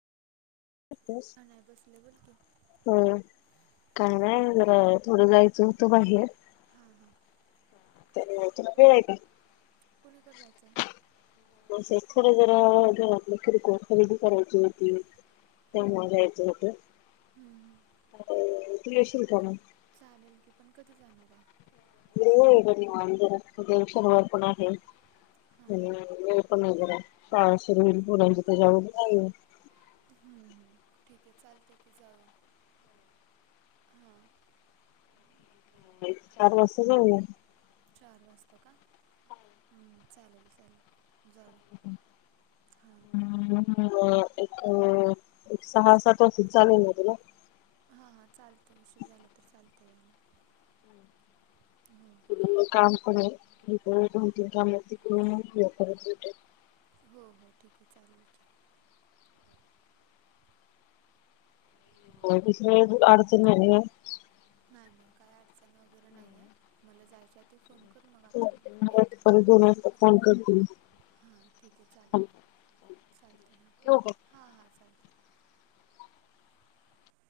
तेच कायं नाहीं बसले बोलं की हो कायं नाहीं थोडं जायचं होतं बाहेर हां हां ते नाहीं जायच्यां मंग वेळं आहे कां कुंणी कंड जायचं आहे शथरं जरां जखंर गं खरेदी करायची होती हं, त्यामुळें जायचं होतं हं, हं. तूं येशील कां मंग चालेल की पणं कधीं जाणारं आहे गेलेली मंदिरांत मी उद्यां शनिवार पणं आहे हां हं हे पणं नाहीं जरां काळशरी पुरंची त्यांच्यावर नाहीं हम्मं हम्मं ठीके. चालते की जाऊ. चार वाजता जाऊया. चार वाजतां का? हम्म चालेल चालेल. जाऊ हां. ह एक सहा सात वाजतील. चालेल ना तुला. हां हां चाललंय. शीर झाला तर चालतंय. हो. काम पणे. लकती काम क म करठे [inaudible] हो हो ठीके. चालेल की. होय. दुसरी कुठली अडचण नाहीये. नाही नाही काही अडचण वगैरे नाहीये. मला जायच्या आधी फोन कर. मग आपण येते. परत दोन वाजता फोन कर तील. हां ठीके चालेल. चालतय. ठेवू का? हां हां चालेल.